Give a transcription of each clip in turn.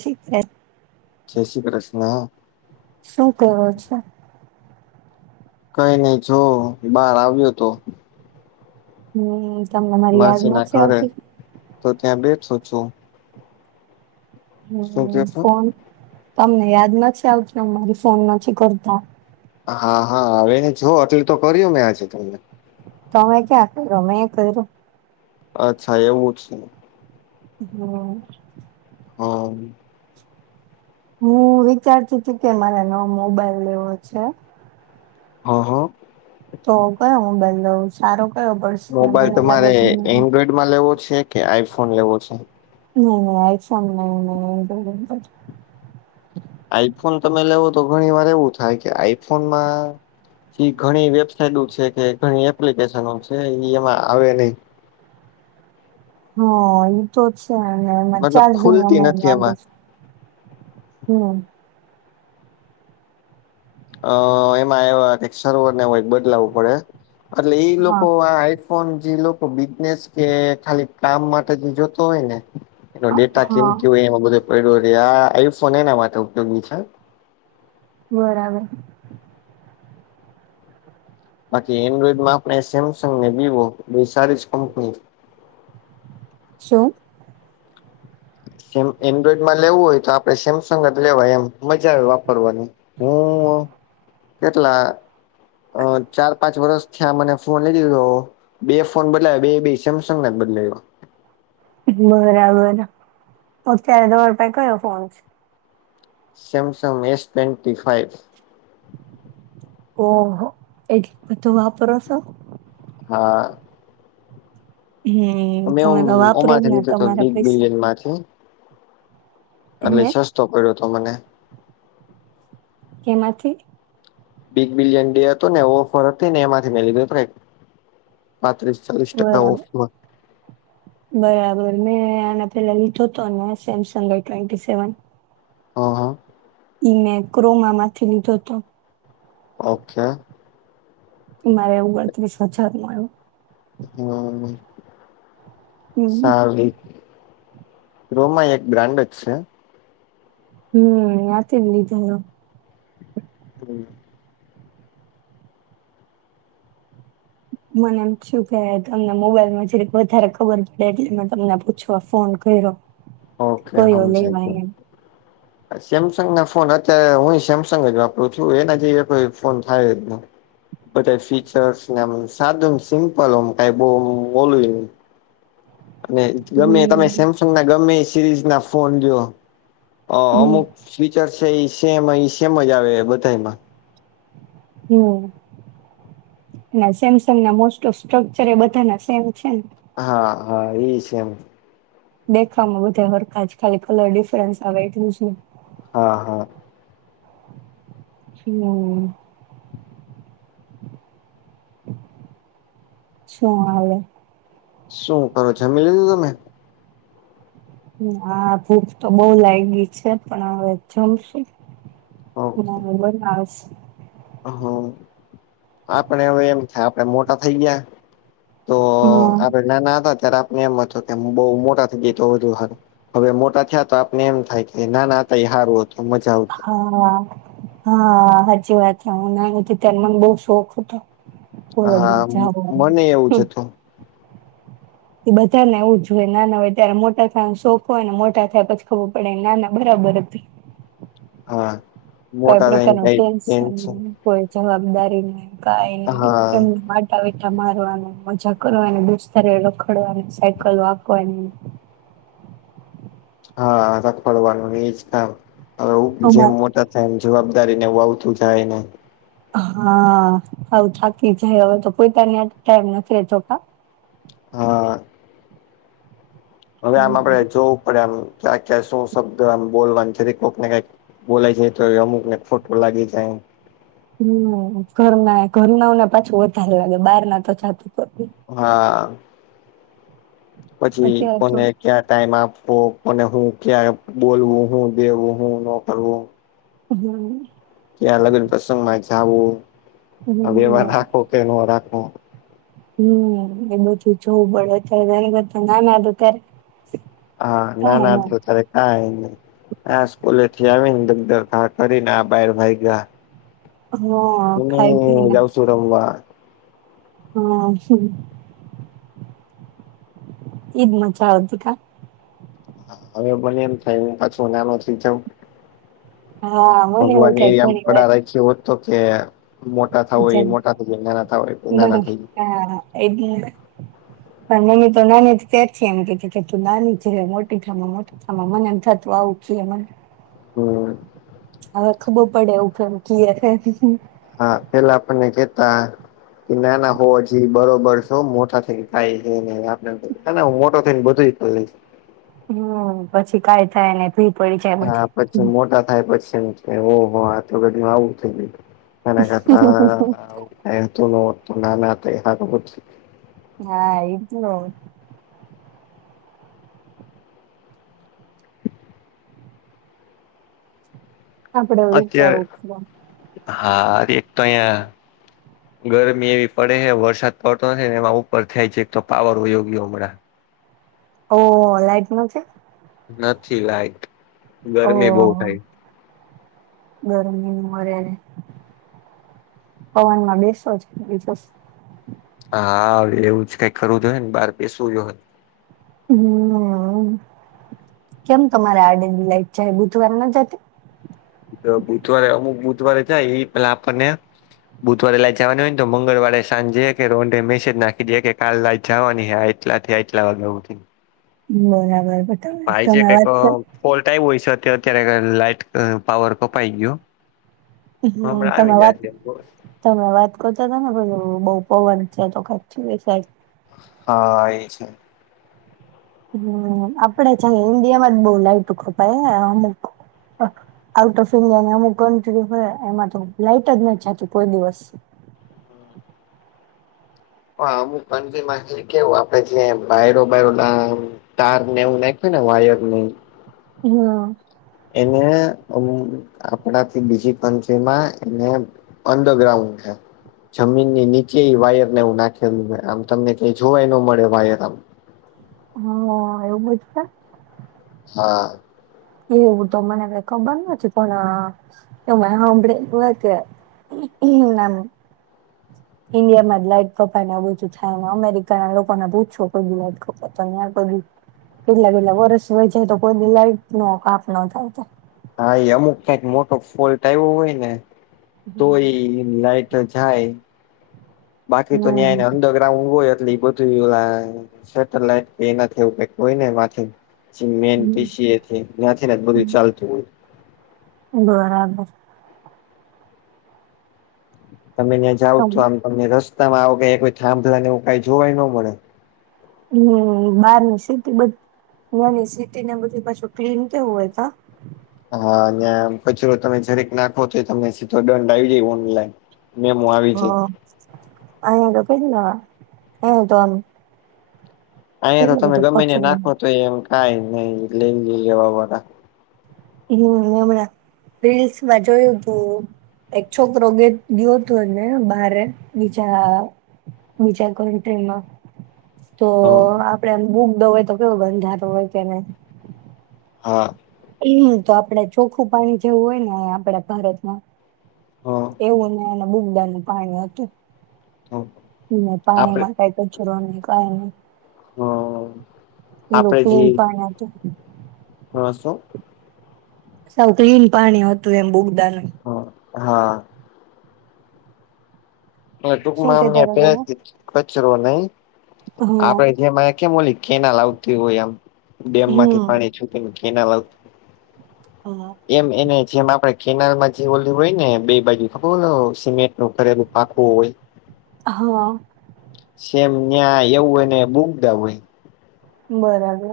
શ શ. જય શ્રી કૃષ્ણ. શું કેવો છે. કઈ નઈ છ બાર આવ્યો તો. હમ. તમને મારી યાદ માનસી ના નથી ઘરે આવતી તો ત્યાં બેઠું છું. શું હમ કે છો ફોન તમને યાદ નથી આવત અ મારી ફોન નથી કરતા. હા હા હવે એને જો અટલ તો કર્યું મેં આજે તમને. [inaudible] અચ્છા એવું જ છે. હમ. હા. હું વિચારતી તું કે મારે નવો મોબાઈલ લેવો છે. હા હા. તો કયો મોબાઈલ લઉ સારો કયો પડ? મોબાઈલ તમારે એન્ડ્રોઈડમાં લેવો છે કે આઈફોન લેવો છે? નહી નહી [inaudible] આઈફોન તમે લેવો તો ઘણી વાર એવું થાય કે આઈફોન માં. ઘણી વેબસાાઈટ છે કે ઘણી એપ્લિકેશનો છે એમાં આવે નહી. હ એતો છે અને એમાં મતલબ ચાજિંગ ખુલતી મે નથી એમાં વાંધો છે. હમ. [unintelligible] બદલાવવું પડે એટલે ઈ લોકો હા આ. પણ જે લોકો બિઝનેસ કે ખાલી કામ માટે જે જોતો હોય ને. એ ડેટા કેમ હા કે હોય એમાં બધો પડ્યો રે આ આઈફોન એના માટે ઉપયોગી છે. બરાબર. બાકી એન્ડ્રોઈડમાં આપણે સેમસંગ ને વિવો એ સારી જ કંપની. શું? એન્ડ્રોઈડ માં લેવું હોય તો આપણે સેમસંગ જ લેવાય એમ મજા આવે વાપરવાની. હું કેટલા ચાર પાંચ વર્ષ ત્યાં મને ફોન લઈ દીધો બે ફોન બદલાયો બે બે સેમસંગ ના જ બદલાયો. બરાબર અત્યારે તમારી પાય કયો phone? Samsung S twenty five. ઓહો એટલી [inaudible] વાપરો છો હા. હે મેં તમે તો ઓમ- વાપરો ઓમાંથી જને લીધો હતો તમારા બિગ પૈસા. [inaudible] એટલે હે સસ્તો પડ્યો તો મને, કે માંથી? બિગબિલિયન ડે હતો ને ઓફર હતી, ને એમાંથી મેં લીધો હતો, એક પાંત્રીસ ચાલીસ ટકા બરાબર ઓફર બરાબર મેં આને પેલા લીધો હતો, ને સેમસંગ આ ટ્વેન્ટી સેવન. હા હા ઈમે ક્રોમા માંથી લીધો હતો. ઓકે. મારે ઓગણત્રીસ હજારનો આવ્યો. હું હમ સારું. રોમા એક બ્રાન્ડજ છે. હું ન્યાયથી જ લીધે લો. હું. મને એમ છું, કે તમને મોબાઈલમાં જ વધારે ખબર પડે એટલે મેં તમને પૂછવા ફોન કર્યો. કયો લેવાય એમ? સેમસંગના ફોન અત્યારે હું સેમસંગ જ વાપરું છું, એના જ કોઈ ફોન થાય જ નહીં. બધા ફીચર્સને એમ સાદું સિમ્પલ કંઈ બહુ ઓલું અને ગમે તમે હમ સેમસંગ ના ગમે સિરીઝ ના ફોન લ્યો, હમ અમુક સ્વીચર છે, એસેમ એસેમજ આવે બધામાં, હું અને સેમસંગ ના મોસ્ટઓફસ્ટ્રકચર એ બધાના સેમ છે, ને? હા, હા, ઈ સેમ, દેખાવમાં બધા સરખા ખાલી કલર ડિફરન્સ આવે એટલુંજને. હા, હા. હું. શું હાલે. શું કરો છો, જમી લધું તમે. હા ભૂખ તો બહુ લાગી છે, પણ હવે જમશું. અને હવે બનાવીસ. હ આપડે હવે એવું થાય આપડે મોટા થઈ ગયા. તો આપડે હા નાના હતા, ત્યારે આપને એમ હતું કે બઉ મોટા થઈ ગયા તો વધુ સારું. હવે મોટા થયા તો આપને એમ થાય કે નાના હતા એ હારું હતું. મજા આવતી હા, હા હાચી વાત છે, હું નાની ત્યારે બહુ શોખ હતો. કોલેજમાં હા જાવાનો. મને એવુંજ હમ્મ હતું. એ બધાને એવું જ હોએ નાના હોય ત્યારે મોટા થાયનો શોખ હોય ને મોટા થાય પછી ખબર પડે નાના બરાબર હતી. અવે. કંઈ પ્રકાર નો ટેન્શન હોએ જવાબદારી ને કંઈ નહીં હા એમને માટે તાવિથા મારવાનું મજા કરવાને દૂસ્તરે રખડવાની સાયકલ હાકવાની હા રખડવાનું ઇજ થાય હવે જેમ અમાર મોટા. એમ જવાબદારીને આવતું જાયને. હા સાવ થાકી જઈ હવે તો કોઈ કને ટાઈમ નથી લેતો. હા. હવે આમ આપડે હમ જોવું પડે આમ ક્યાં ક્યાં શું શબ્દ આમ બોલવા જીરીક કોકને કંઈક. બોલાય જાય તો એ અમુકને ખોટું લાગી જાય. હું ઘરના ઘરનાવોને પાછું વધારે લાગે બહાર નાતો જાતું કરીદે. હા. પછી અત્યારે તો કોને. ક્યાં ટાઈમ આપવો કોને હું ક્યાં બોલવું હું દેવું હું નો કરવું. હું. કેયાં લગન પ્રસંગ માં જાવું આ વ્યવહાર હમ રાખો કે ન રાખો. હમ એ બઘું જોવ પડે ત્યારે કર ના ના ત્યારે. હા ના હતા કાઈ ત્યારે. કાઇ ની આ સ્કુલે થી આવીને દગદર ઘા કરીને આ બાર ભાઈ ગયા. હા ખાઈ પીને ને. જો રમવા. હા. ઈજ મજા આવતી કા. હા હવે મને એમ થાય હું પાછું નાનો જઉં. હા. મને એવું ભગવાન એ થાય આમ ઘણી વાર પડા રાખ્યો હો તો કે. થા હોય જેમ એ મોટા થઈ જાય નાના થ હોય નાના થઈ. એટલી પણ મમ્મી તો નાની ત્યારથી એમ કતી કે તું નાની રે મોટીમાં મો આમ મને એમ થતુ આવુ જ એમને. હમ. હવે ખબર પડે એવું કેમ કે. હા પેલા આપણને કેતા. કે નાના હોવવા જ બરોબર છે મોટા થઈ થાય છે આપ. એ હું મોટો થઈને બધું જોઈ લઈશ. હમ પછી કાય થાય ને ભી. પડી જાય હા બધી પછી મોટા થાય પછી એમ થીયુ ઓ હો આ તો કેટલુ આવું થય ગયું. મને હતા એતો નતું ના ના આ ત [inaudible] હબત હા એજ ને. આપડે વિચારું પણે. હારે એક તો અહંયા. ગરમી એવી પડે હ વરસાદ પડતો નથી ને એમાં ઉપર થાય છે એક તો પાવર હોયોગીમડાં. ઓ લાઈટ ન છે. નથી લાયક ઓ ગરમી બહ થાય. ગરમી નું વરેરે પવનમાં બેસો છે બ. હાવે એવું જ કઈ કરરું જો હોય ને બાર બેસવું જો હોય. હમ કેમ તમારે આડેની લાઈટ છે બુધવાર ના જતી. બુધવારે અમુક બુધવારે જાય એઈ પેલા આપણને. બુધવારે લઇટ જવાની હોય ને તો મંગળવારે સાંજે કે રોન્ે મેસેજ નાખી દે કે કાલ લઇટ જવાની. એટલા થી આ એટલા વાગે. બરાબર ત તમે વાત કર. ઓલ્ટાઈ હોય છે અત્યારે લાઈટ પાવર કપાઈ ગયયો. હ હમ હમણાં તમે આવી ગયા વાત છે બ. તમે વાત કરતા હતા ને પ બઉ પવન છે તો કચ સા. હા એ છે. હમ આપડે છે હિન્દીિયામાં જ બોલાવી તું કે ભાઈ અમુક. આઉટ ઓફ ઈન્ડિયા ને અમુક કન્ટ્રી હોય એમાં તો લાઈટ જ નથીતું કોઈ દિવસ. હ હમુ પ મા કેવું આપડે જે બાયરો બાયરો ડ. તાર ને એવું નાખ ને વાયર નહ. હમ. એને આપડાથી બીજી પંચમાં એને. અન્ડર ગ્રાઉન્ડ હૈ. જમીન ની નીચે એ વાયર નેવું નાખેલું આમ તમને ક જોવાય ન મળે વાયર આમ. હ એવું બજતા. હા. એવ તો મને વખ બંધ વચપના એવ અ આપળે હ નામ ઈન્ડિયામાં જ લાઈટ કપા ને બધું થાય ને અમેરિકા ના લોકોને પૂછો કોઈ બ લાઈટ કપા તો કેટલા કેટલા વર્ષ હોય જાય તો કોઈ લાઈટ નો કાપ ન થાય હા એ અમુક કંઈક મોટો ફોલ્ટ આવ્યો હોય ને તો હમ્મ. ઈ લાઈટ જાય બાકી તો ન્યાયને અંદો ઊઘ હોય એટલી બધું એ સેટેલાઈટ એના થવું હોય ને માથે મેન પીસી એ ત્યાંથી ને બધું ચાલતું હોય બરાબર તમે ત્યાં જાવ તો હમ્મ આમ તમને રસ્તામાં આવો ક કોઈ થાંભલા ને એવું કઈ જોવાય ન મલે હમ બારની સીટી બ નાની સીટી ને બધી પાછું ક્લીન કેવું હોય તા હા અને કચરો તમે જરીક નાખો તો તમને સીધો દંડ આવી જાય ઓનલાઈન મેં હ અહી તો કે ના એ તોમ અહીંયા તો તમે ગમેને કચરો નાખો હમ્મ તો એમ કઈ ન લ લેવા હતાા હમ હમણાં રીલ્સમાં જોયું તું એક છોકરો ગ ગયો હતોને બારે બીજા બીજા કન્ટ્રીમાં તો આપડેમ બુક દ હોય તો કેવો ગંધારો હોય કે નહી હા એમ તો આપડે ચોખ્ખું પાણી જેવું હોય ને આપડા ભારતમાં હા એવું ને એને બુગડા નું પાણી હતું હા આપડે પાણીમાં કઈ કચરોો નહી કઈ નઈ હ એ આપડે જે લોકોલીન પણ હા હું? - ક્લીન પાણી હતું એમ બુગદાનું હ હા શું ટૂંકમાં અમને કેતા હતા પેલા તમે કચરો નહી હા આપડે જે કેલી કેનાલ આવતી હોય આમ ડેમ માંથી હમ પાણી છૂટીને કેનાલ આવતી [inaudible] એમ એને જેમ આપડે કેનાલમાં જે ઓલી હોય ને બે બાજુ ખબર સિમેન્ટ ન ઘરેલું પાકું હોય હા સેમ ન્યાં એવું હોય ને બુકદા હોય બરાબર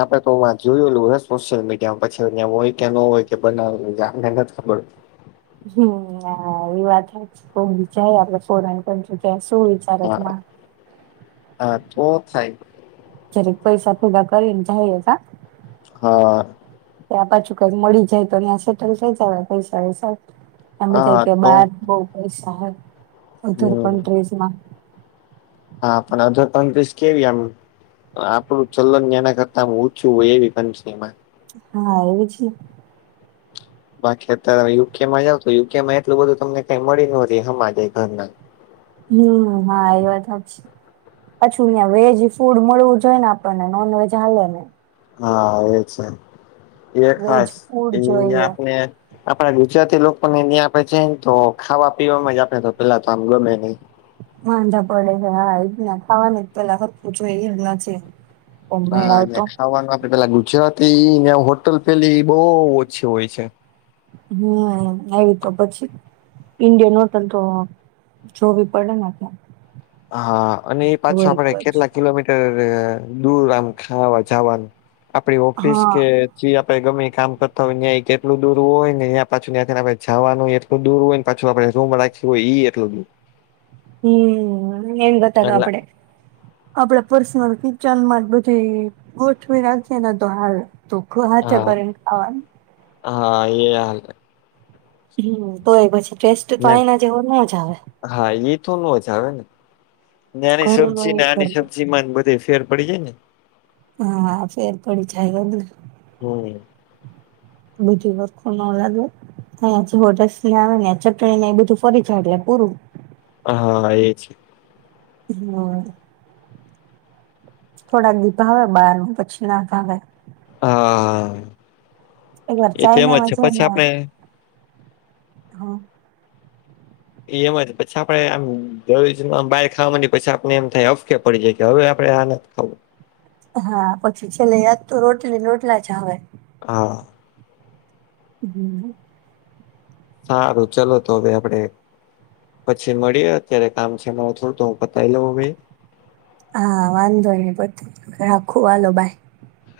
આપડ તો જોયેલું હ સોશિયલ મીડિયામાં પછી અ હોય કે ન હોય કે બનાવેલ આપને નથી ખબર હમ એ વાત કો બીજાય આપડે ફોરણ પણ ત્યાં સુું હા હા તો થાય જ્યારે પૈસા પોડા કરીને જાયએ હા હા ત્યા પાછું કઈક મળી જાય તો સેટલ થઈ જ પૈસા વૈસા આ બધા હા કે તો બાર બ પૈસા હોયધર હમ કન્ટ્રીમાં હા પણ અડધો ત્રણ ત્રીસ કેવી આમ આપડું ચલન એના કરતા ઓછું હોય એવી કંનત્રીમા હા એવી છે. બાકી અત્યારે યુકેમાં જાવ તો યુકેમાં એટલું બધું તમને કઈ મળી ન હમાજ ઘરના હમ હા એ વાત જ છે પછું અં વેજ ફૂડ મળવું જોઈ ને આપણને નોન વેજ હાલે ને હા એ છે એ વેજ ખાસ એ ફૂડ જોઈએ આપણે આપણા ગુજરાતી લોકોને અહં આપડે છેને તો ખાવા પીવાવામાં જ આપડે તો પેલા તો આમ ગમે નહ વાંધા પડે છે હા એ જ ના ખાવાનું પેલા ખરું જો નથી ઓ મેળ હા અને આવતો ખાવાનું આપડે પેલા ગુજરાતી ને હોટલ પેલી બહ ઓછી હોય છે. હમ આવી તો પછી ઇન્ડિયન હોટલ તો જોવી પડેને ક્યા. હા અને એ પાછ આપડે કેટલા કિલોમીટર દૂર આમ ખાવા જવાનું. આપડી ઓફિસ હા કે જે આપણે ગમે એ કામ કરતા હોય કેટલું દૂર હોય ને ત્યાં પાછું નેંખને આપણે જવાનું. દૂર હોય પાછું આપડે રાખી હોય એટલું દૂર- હમ એન ગતાગવા એટલે આપડે- આપડા પર્સનલ કિચનમાં બધી ગોઠવી રાખીએ ને તો હાલ દુઃખ હ હત્યા હા કરને ખવા. હા એ હાલ. હમ તોય પછી ટેસ્ટ તો આના જેવો ન જ આવે. હા એ થો નો જ આવે ને નાની ઘરનો સબ્જી ને ના નાની ઘરનો સબ્જી બધે ફેર બળિયાને. હા ફેર પડી છેાય ગ. હમ. બધી વસ્ખુ ન લાગે અ હોટસ ને આવે ને ચટણી ને એ બધું ફરી ચડ્યા પૂરું. હા એ છે. હમ. થોડાક દીભાવ બહાર ન પછી નાથ આવે. હા એકવાર એ તો એમ જ ચાઈનામાં છે. પછી જઈને આપણે. હા. એ એમ હો પછી આપડે આમ. જરૂરમ બાર ખાવા ની પસા આપને એમ થાય અફકે પડી જાય હવે આપડે આ ના ખાવું. હા, પછી ચલે, યાદ તો રોટલી રોટલા છે હવે. હા. હમ. સારું, ચલો, તો હવે આપડે. પછી મળી અત્યારે કામ છે, મા થોડું તો હું પતાવી લઉ, ભાઈ. હા, વાંધો ને પ રાખો વાલો બાય.